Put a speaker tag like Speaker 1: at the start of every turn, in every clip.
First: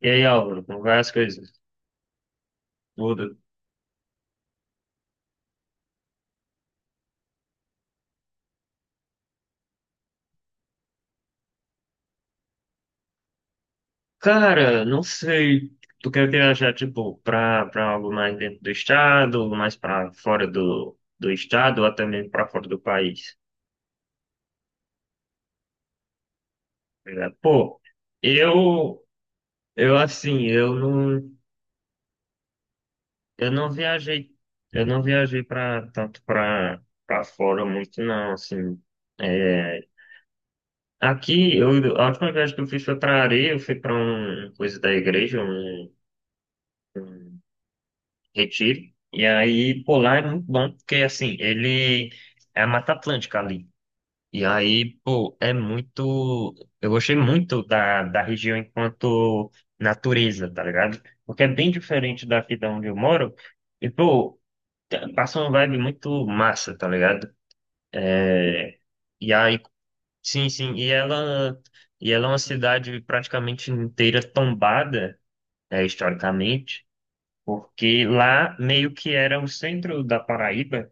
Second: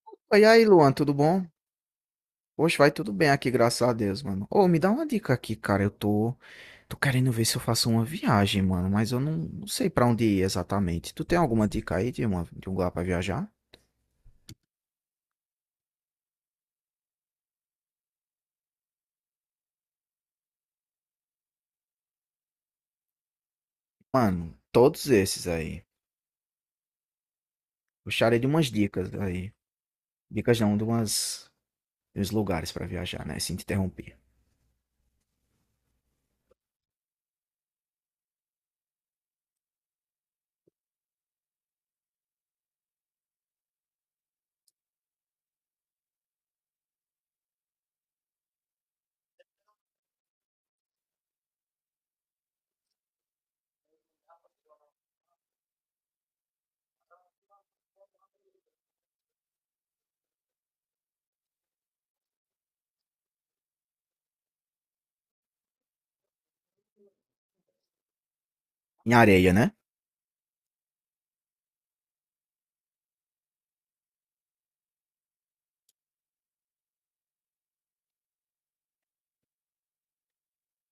Speaker 1: E aí,
Speaker 2: Oi,
Speaker 1: Álvaro,
Speaker 2: aí,
Speaker 1: como
Speaker 2: Luan,
Speaker 1: vai as
Speaker 2: tudo bom?
Speaker 1: coisas?
Speaker 2: Poxa, vai tudo bem
Speaker 1: Tudo.
Speaker 2: aqui, graças a Deus, mano. Ô, me dá uma dica aqui, cara. Eu tô querendo ver se eu faço uma viagem, mano, mas eu não sei pra onde ir exatamente. Tu tem alguma dica aí de, uma, de um lugar pra viajar?
Speaker 1: Cara, não sei. Tu quer viajar, tipo, pra algo mais dentro do estado, algo mais pra fora do estado, ou até mesmo pra fora do país?
Speaker 2: Mano, todos esses aí.
Speaker 1: Tá ligado? Pô,
Speaker 2: Gostaria de umas
Speaker 1: eu,
Speaker 2: dicas aí.
Speaker 1: eu assim,
Speaker 2: Dicas não, de umas, de uns lugares pra viajar, né?
Speaker 1: eu
Speaker 2: Sem te
Speaker 1: não
Speaker 2: interromper.
Speaker 1: viajei, eu não viajei pra, tanto pra fora muito, não, assim. É, aqui, eu, a última viagem que eu fiz foi pra areia. Eu fui pra um, coisa da igreja, um um retiro. E aí, pô, lá é muito bom, porque assim, ele é a Mata Atlântica ali. E aí, pô, é muito. Eu gostei muito da região enquanto natureza, tá ligado? Porque é bem diferente daqui da onde eu moro. E, pô, passa uma vibe muito massa, tá ligado?
Speaker 2: Em
Speaker 1: E
Speaker 2: areia,
Speaker 1: aí,
Speaker 2: né?
Speaker 1: sim, sim. E ela é uma cidade praticamente inteira tombada, é, historicamente, porque lá meio que era o centro da Paraíba.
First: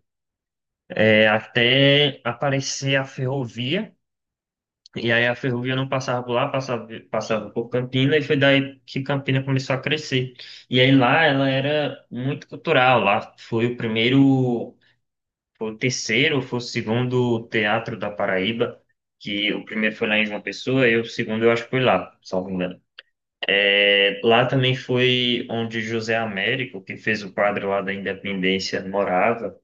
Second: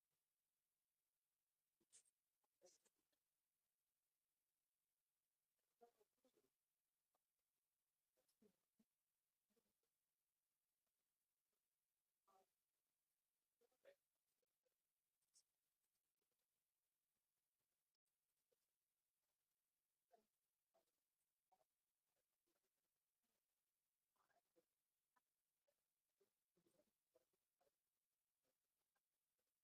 Speaker 1: É até aparecer a ferrovia, e aí a ferrovia não passava por lá, passava, passava por Campina, e foi daí que Campina começou a crescer. E aí lá ela era muito cultural. Lá foi o primeiro, foi o terceiro, foi o segundo teatro da Paraíba, que o primeiro foi lá em João Pessoa, e o segundo eu acho que foi lá, salvo engano. É, lá também foi onde José Américo, que fez o quadro lá da Independência, morava.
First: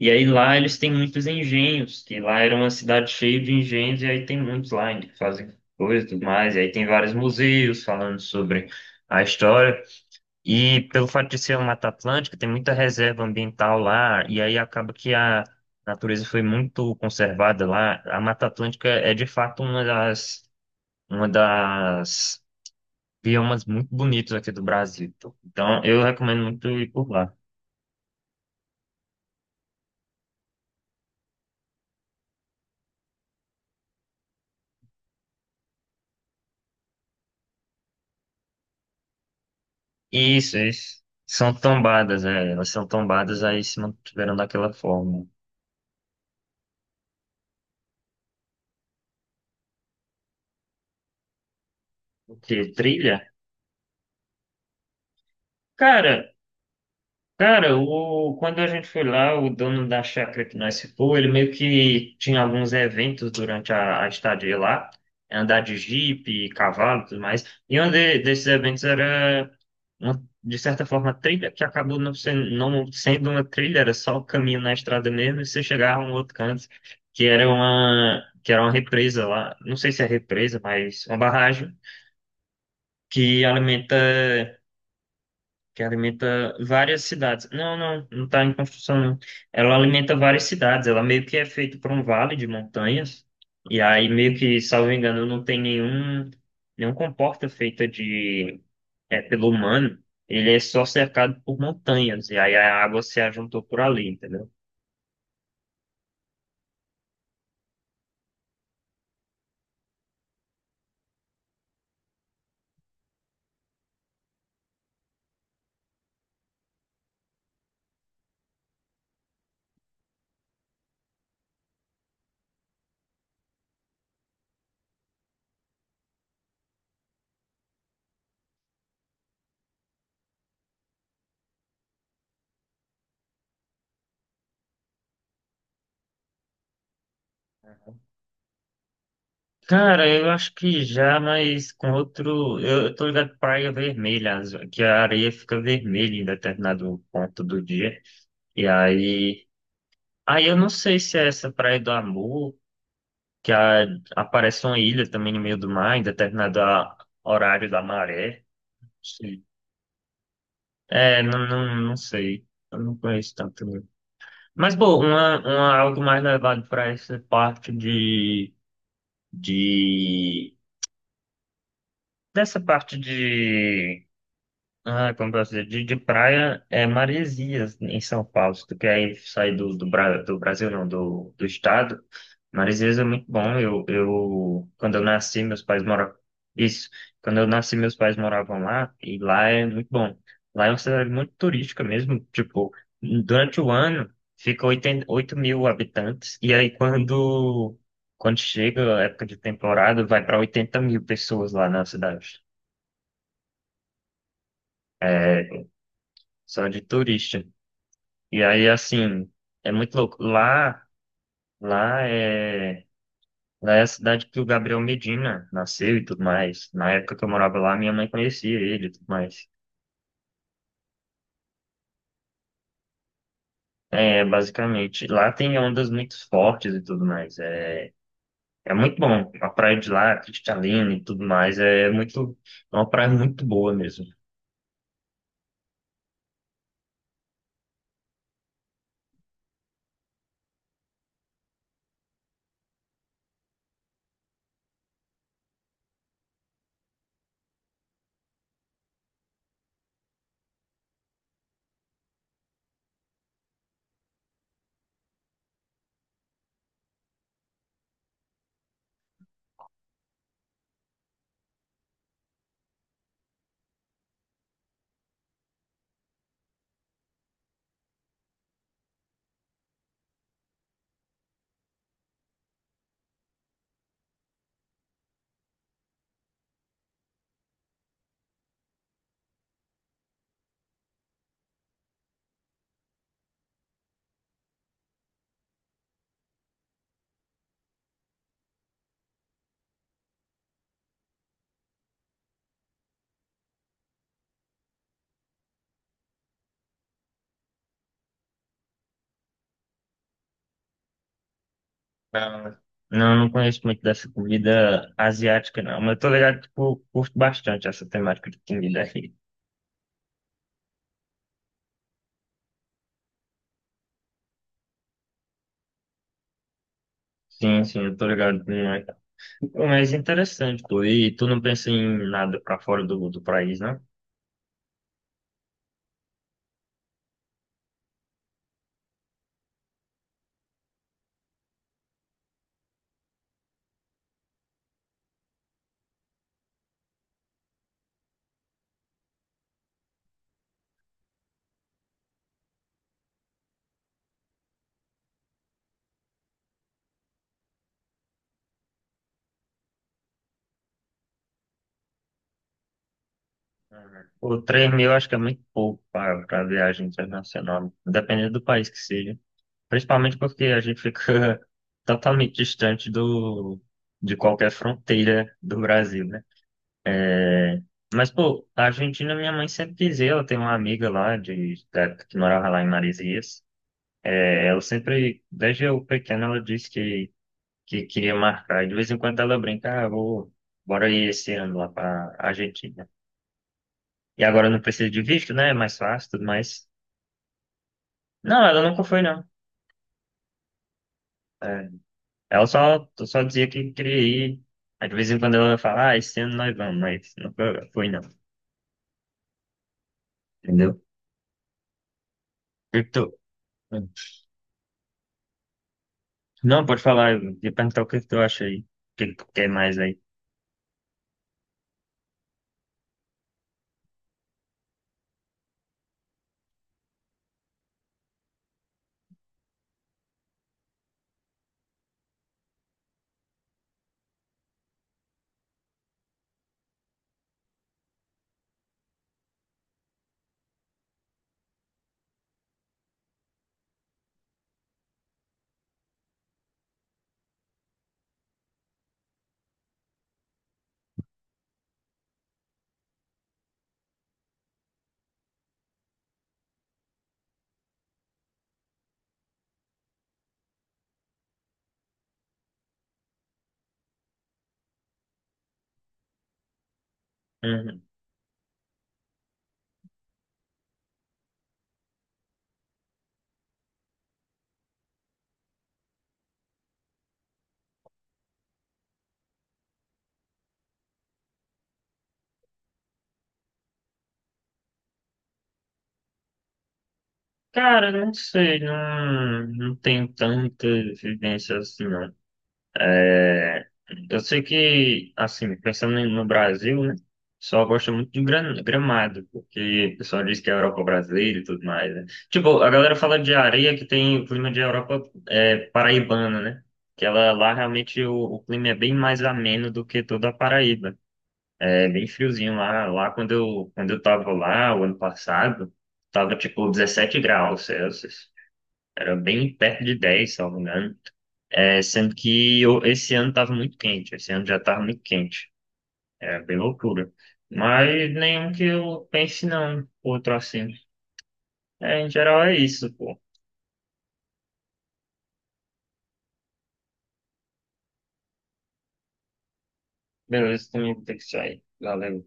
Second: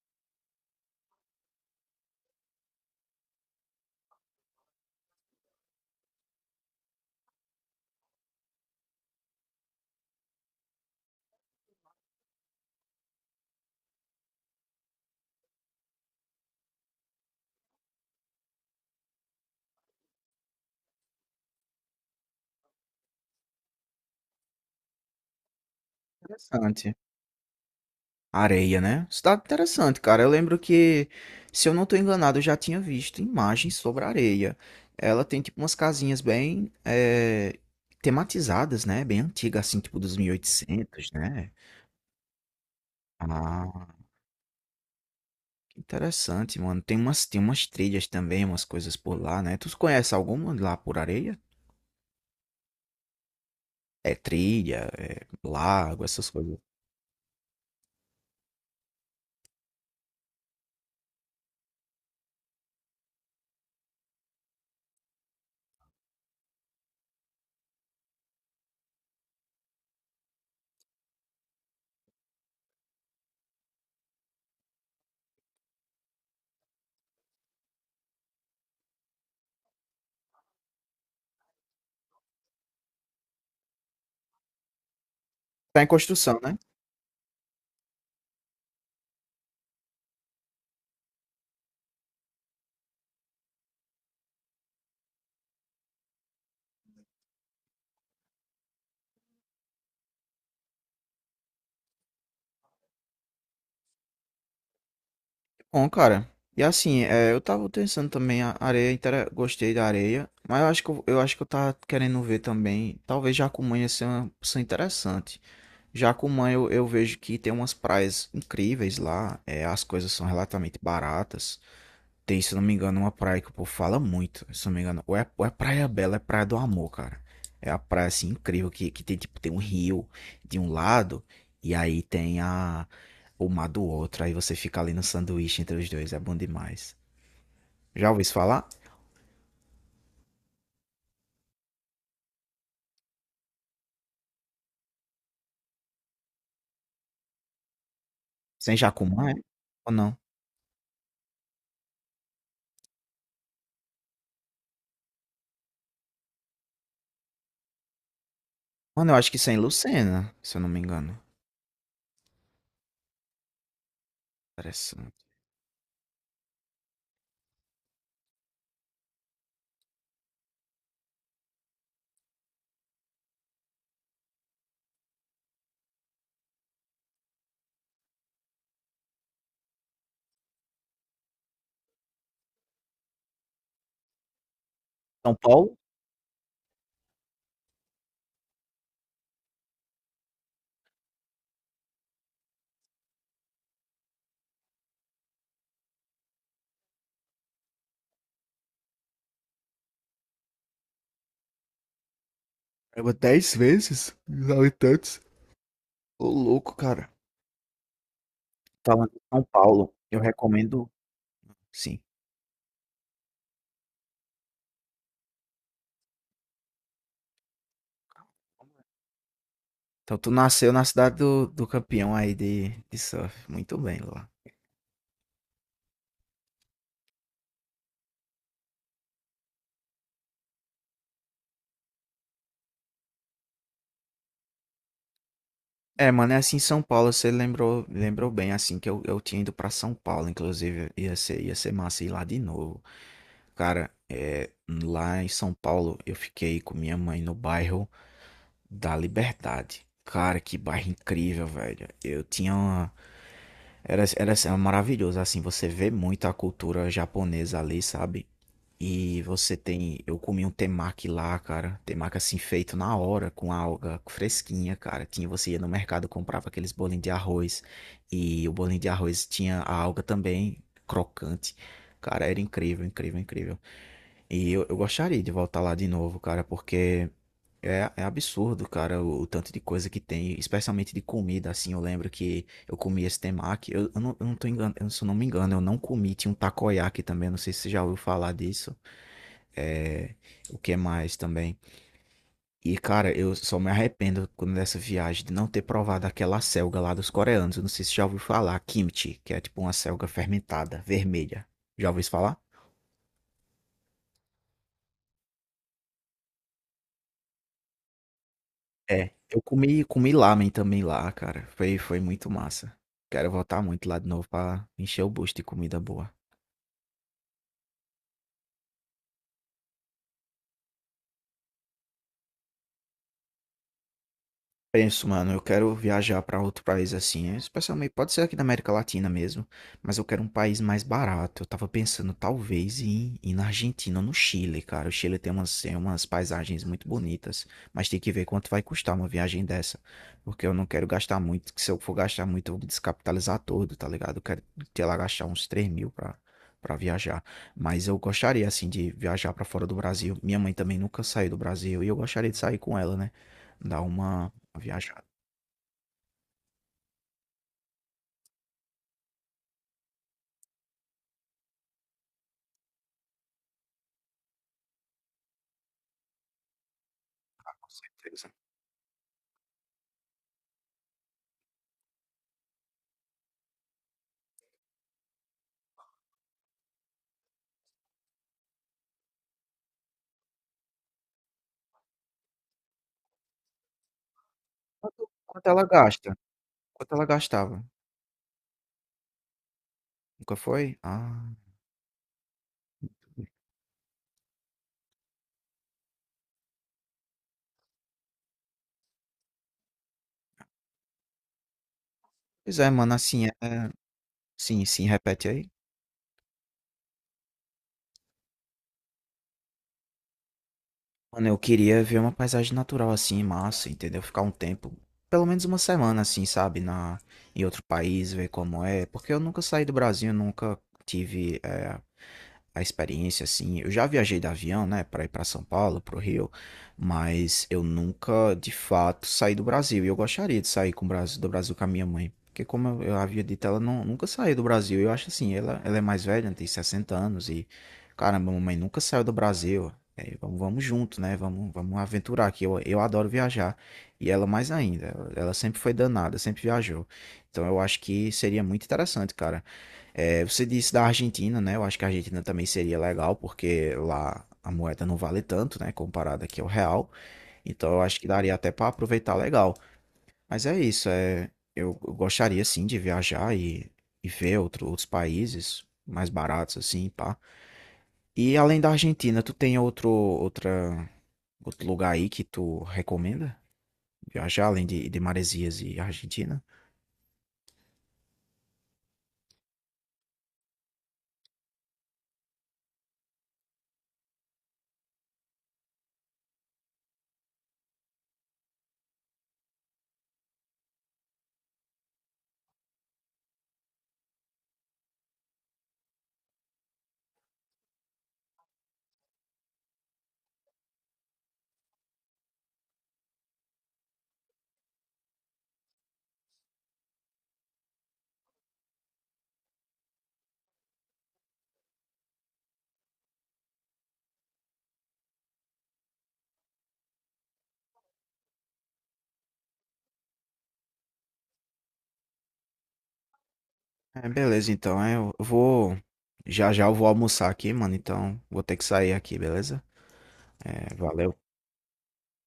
Speaker 1: E aí lá eles têm muitos engenhos, que lá era uma cidade cheia de engenhos, e aí tem muitos lá ainda que fazem coisas e tudo mais. E aí tem vários museus falando sobre a história. E pelo fato de ser uma Mata Atlântica, tem muita reserva ambiental lá, e aí acaba que a natureza foi muito conservada lá. A Mata Atlântica é de fato uma das biomas muito bonitos aqui do Brasil, pô. Então, eu recomendo muito ir
Speaker 2: Interessante.
Speaker 1: por lá.
Speaker 2: Areia, né? Cidade interessante, cara. Eu lembro que, se eu não tô enganado, eu já tinha visto imagens sobre a areia. Ela tem, tipo, umas casinhas bem tematizadas, né? Bem antiga, assim, tipo dos mil e
Speaker 1: Isso, isso.
Speaker 2: oitocentos, né?
Speaker 1: São tombadas, é. Elas são tombadas, aí
Speaker 2: Ah,
Speaker 1: se mantiveram daquela forma.
Speaker 2: que interessante, mano. Tem umas trilhas também, umas coisas por lá, né? Tu conhece alguma lá por areia?
Speaker 1: O quê? Trilha?
Speaker 2: É trilha, é lago,
Speaker 1: Cara,
Speaker 2: essas coisas.
Speaker 1: cara, o, quando a gente foi lá, o dono da chácara que nós ficou, ele meio que tinha alguns eventos durante a estadia lá. Andar de jipe, cavalo e tudo mais. E um desses eventos era de certa forma, trilha que acabou não sendo, não sendo uma trilha, era só o caminho na estrada mesmo, e você chegava a um outro canto, que era uma represa lá, não sei se é represa, mas uma barragem que alimenta, que
Speaker 2: Tá em construção,
Speaker 1: alimenta
Speaker 2: né?
Speaker 1: várias cidades. Não, não, não está em construção, não. Ela alimenta várias cidades, ela meio que é feita por um vale de montanhas, e aí meio que, salvo engano, não tem nenhum comporta feita de é, pelo humano, ele é só cercado por montanhas, e aí a água se ajuntou por ali, entendeu?
Speaker 2: Bom, cara, e assim, é, eu tava pensando também, a areia, intera- gostei da areia, mas eu acho que eu tava querendo ver também, talvez Jacumã ia ser uma opção interessante. Jacumã eu vejo que tem umas praias incríveis lá, é, as coisas são relativamente baratas. Tem, se eu não me engano, uma praia que o povo fala muito, se eu não me engano. Ou é Praia Bela, é Praia do Amor, cara. É a praia, assim, incrível, que tem, tipo, tem um rio de um lado e aí tem a, o mar do outro. Aí você fica ali no sanduíche entre os dois, é bom demais. Já ouviu isso falar?
Speaker 1: Cara, eu acho que já, mas com outro. Eu tô ligado pra Praia Vermelha, que a areia fica vermelha em determinado ponto do dia. E
Speaker 2: Sem Jacumã, é?
Speaker 1: aí.
Speaker 2: Ou não?
Speaker 1: Aí eu não sei se é essa Praia do Amor, que aparece uma ilha também no meio do mar, em determinado horário da maré.
Speaker 2: Mano, eu acho que
Speaker 1: Sim.
Speaker 2: isso é em Lucena, se eu não me engano.
Speaker 1: É, não, não sei. Eu não conheço tanto. Mas, pô,
Speaker 2: Interessante.
Speaker 1: uma, algo mais levado para essa parte de... Dessa parte de ah, como posso dizer, de praia é Maresias, em São Paulo. Se tu quer ir sair do, do, do Brasil, não, do estado, Maresias é muito bom. Quando eu
Speaker 2: São
Speaker 1: nasci, meus
Speaker 2: Paulo?
Speaker 1: pais moravam. Isso, quando eu nasci, meus pais moravam lá, e lá é muito bom. Lá é uma cidade muito turística mesmo. Tipo, durante o ano, fica 8.000 habitantes, e aí quando chega a época de temporada, vai para 80.000 pessoas lá na cidade.
Speaker 2: É dez vezes os habitantes.
Speaker 1: É,
Speaker 2: Ô,
Speaker 1: só
Speaker 2: louco,
Speaker 1: de
Speaker 2: cara.
Speaker 1: turista. E aí,
Speaker 2: Falando de
Speaker 1: assim,
Speaker 2: São
Speaker 1: é
Speaker 2: Paulo,
Speaker 1: muito
Speaker 2: eu
Speaker 1: louco. Lá,
Speaker 2: recomendo, sim.
Speaker 1: lá é, lá é a cidade que o Gabriel Medina nasceu e tudo mais. Na época que eu morava lá, minha mãe conhecia ele e tudo mais.
Speaker 2: Então tu nasceu na cidade do, do campeão aí de surf. Muito bem,
Speaker 1: É,
Speaker 2: Luan.
Speaker 1: basicamente, lá tem ondas muito fortes e tudo mais. É, é muito bom. A praia de lá, cristalina e tudo mais, é muito, é uma praia muito boa mesmo.
Speaker 2: É, mano, é assim em São Paulo, você lembrou, lembrou bem, assim, que eu tinha ido pra São Paulo, inclusive, ia ser massa ir lá de novo. Cara, é, lá em São Paulo, eu fiquei com minha mãe no bairro da Liberdade. Cara, que bairro incrível, velho. Eu tinha uma... Era, era, assim, maravilhoso, assim, você vê muito a cultura japonesa ali, sabe? E você tem. Eu comi um temaki lá, cara. Temaki assim feito na hora, com alga fresquinha, cara. Tinha, você ia no mercado, comprava aqueles bolinhos de arroz. E o bolinho de arroz tinha a alga também, crocante. Cara, era incrível, incrível, incrível. E eu gostaria de voltar lá de novo, cara, porque é, é absurdo, cara, o tanto de coisa que tem, especialmente de comida, assim. Eu lembro que eu comi esse temaki. Eu não tô enganando, se eu não me engano, eu não comi. Tinha um takoyaki também, não sei se você já ouviu falar disso. É, o que mais também? E, cara, eu só me arrependo quando dessa viagem de não ter provado aquela selga lá dos coreanos. Eu não sei se já ouviu falar, kimchi, que é tipo uma selga fermentada, vermelha. Já ouviu isso falar?
Speaker 1: Ah, não, eu não conheço muito dessa comida asiática, não. Mas eu tô ligado que eu curto bastante essa temática de comida
Speaker 2: É.
Speaker 1: aí.
Speaker 2: Eu comi, comi lamen também lá, cara. Foi, foi muito massa. Quero voltar muito lá de novo pra encher o bucho de comida boa.
Speaker 1: Sim, sim, eu tô ligado. Pô, mas interessante, pô. E tu não pensa em nada pra fora do país, né?
Speaker 2: Penso, mano, eu quero viajar pra outro país assim, é, especialmente pode ser aqui da América Latina mesmo, mas eu quero um país mais barato. Eu tava pensando talvez em ir na Argentina ou no Chile, cara. O Chile tem umas paisagens muito bonitas, mas tem que ver quanto vai custar uma viagem dessa, porque eu não quero gastar muito, que se eu for gastar muito eu vou me descapitalizar todo, tá ligado? Eu quero ter lá gastar uns 3 mil pra, pra viajar, mas eu gostaria assim de viajar pra fora do Brasil. Minha mãe também nunca saiu do Brasil e eu gostaria de sair com ela, né? Dar uma
Speaker 1: Pô, 3 mil
Speaker 2: viajada,
Speaker 1: acho que é muito pouco pra pra viagem internacional, dependendo do país que seja. Principalmente porque a gente fica totalmente distante do, de qualquer fronteira do Brasil, né? É, mas,
Speaker 2: beleza.
Speaker 1: pô, a Argentina, minha mãe sempre dizia, ela tem uma amiga lá de, da época que morava lá em Marizias. É, ela sempre, desde eu pequeno, ela disse que queria marcar. E de vez em quando ela brinca, ah, vou, bora ir esse ano lá pra Argentina. E agora não precisa de
Speaker 2: Quanto
Speaker 1: visto,
Speaker 2: quanto
Speaker 1: né? É
Speaker 2: ela
Speaker 1: mais fácil,
Speaker 2: gasta?
Speaker 1: tudo mais.
Speaker 2: Quanto ela gastava?
Speaker 1: Não, ela nunca foi, não.
Speaker 2: Nunca foi? Ah,
Speaker 1: É, ela só dizia que queria ir. Aí de vez em quando ela fala, ah, esse ano nós vamos, mas nunca foi, não. Entendeu? O
Speaker 2: pois é,
Speaker 1: que que
Speaker 2: mano,
Speaker 1: tu...
Speaker 2: assim, é sim, sim, repete aí.
Speaker 1: Não, pode falar, eu ia perguntar o que que tu acha aí. O que que tu quer mais aí?
Speaker 2: Mano, eu queria ver uma paisagem natural assim, massa, entendeu? Ficar um tempo, pelo menos uma semana assim, sabe, na em outro país, ver como é, porque eu nunca saí do Brasil, nunca tive a experiência, assim. Eu já viajei de avião, né, para ir para São Paulo, pro Rio, mas eu nunca, de fato, saí do Brasil. E eu gostaria de sair com o Brasil, do Brasil com a minha mãe. Porque, como eu havia dito, ela não, nunca saiu do Brasil. Eu acho assim, ela é mais velha, tem 60 anos e, caramba, mamãe nunca saiu do Brasil. É, vamos, vamos junto, né? Vamos, vamos aventurar aqui. Eu adoro viajar. E ela mais ainda. Ela sempre foi danada, sempre viajou. Então eu acho que seria muito interessante, cara. É, você disse da Argentina, né? Eu acho que a Argentina também seria legal, porque lá a moeda não vale tanto, né? Comparada aqui ao real. Então eu
Speaker 1: Uhum.
Speaker 2: acho que daria até para aproveitar legal. Mas é isso, é, eu gostaria sim de viajar e ver outro- outros países mais baratos, assim, pá. E além da Argentina, tu tem outro, outra, outro lugar aí que tu recomenda? Viajar além de Maresias e Argentina?
Speaker 1: Cara, não sei, não, não tenho tanta vivência assim, não. É, eu sei que, assim, pensando no Brasil, né? O pessoal gosta muito de Gramado, porque o pessoal diz que é a Europa brasileira e tudo mais, né? Tipo, a galera fala de areia que tem o clima de Europa é, paraibana, né? Que ela lá realmente o clima é bem mais ameno do que toda a Paraíba. É bem friozinho lá. Lá quando eu tava lá o ano passado, tava tipo 17 graus Celsius. Era bem perto de 10 se eu não me engano. É, sendo que esse ano estava muito quente, esse ano já estava muito quente. É bem loucura. Mas nenhum que eu pense, não, outro assim. É, em geral é isso, pô.
Speaker 2: É, beleza, então. É, Eu vou. Já já eu vou almoçar aqui, mano. Então vou ter que sair aqui, beleza?
Speaker 1: Beleza,
Speaker 2: É,
Speaker 1: também vou ter que
Speaker 2: valeu.
Speaker 1: sair. Valeu.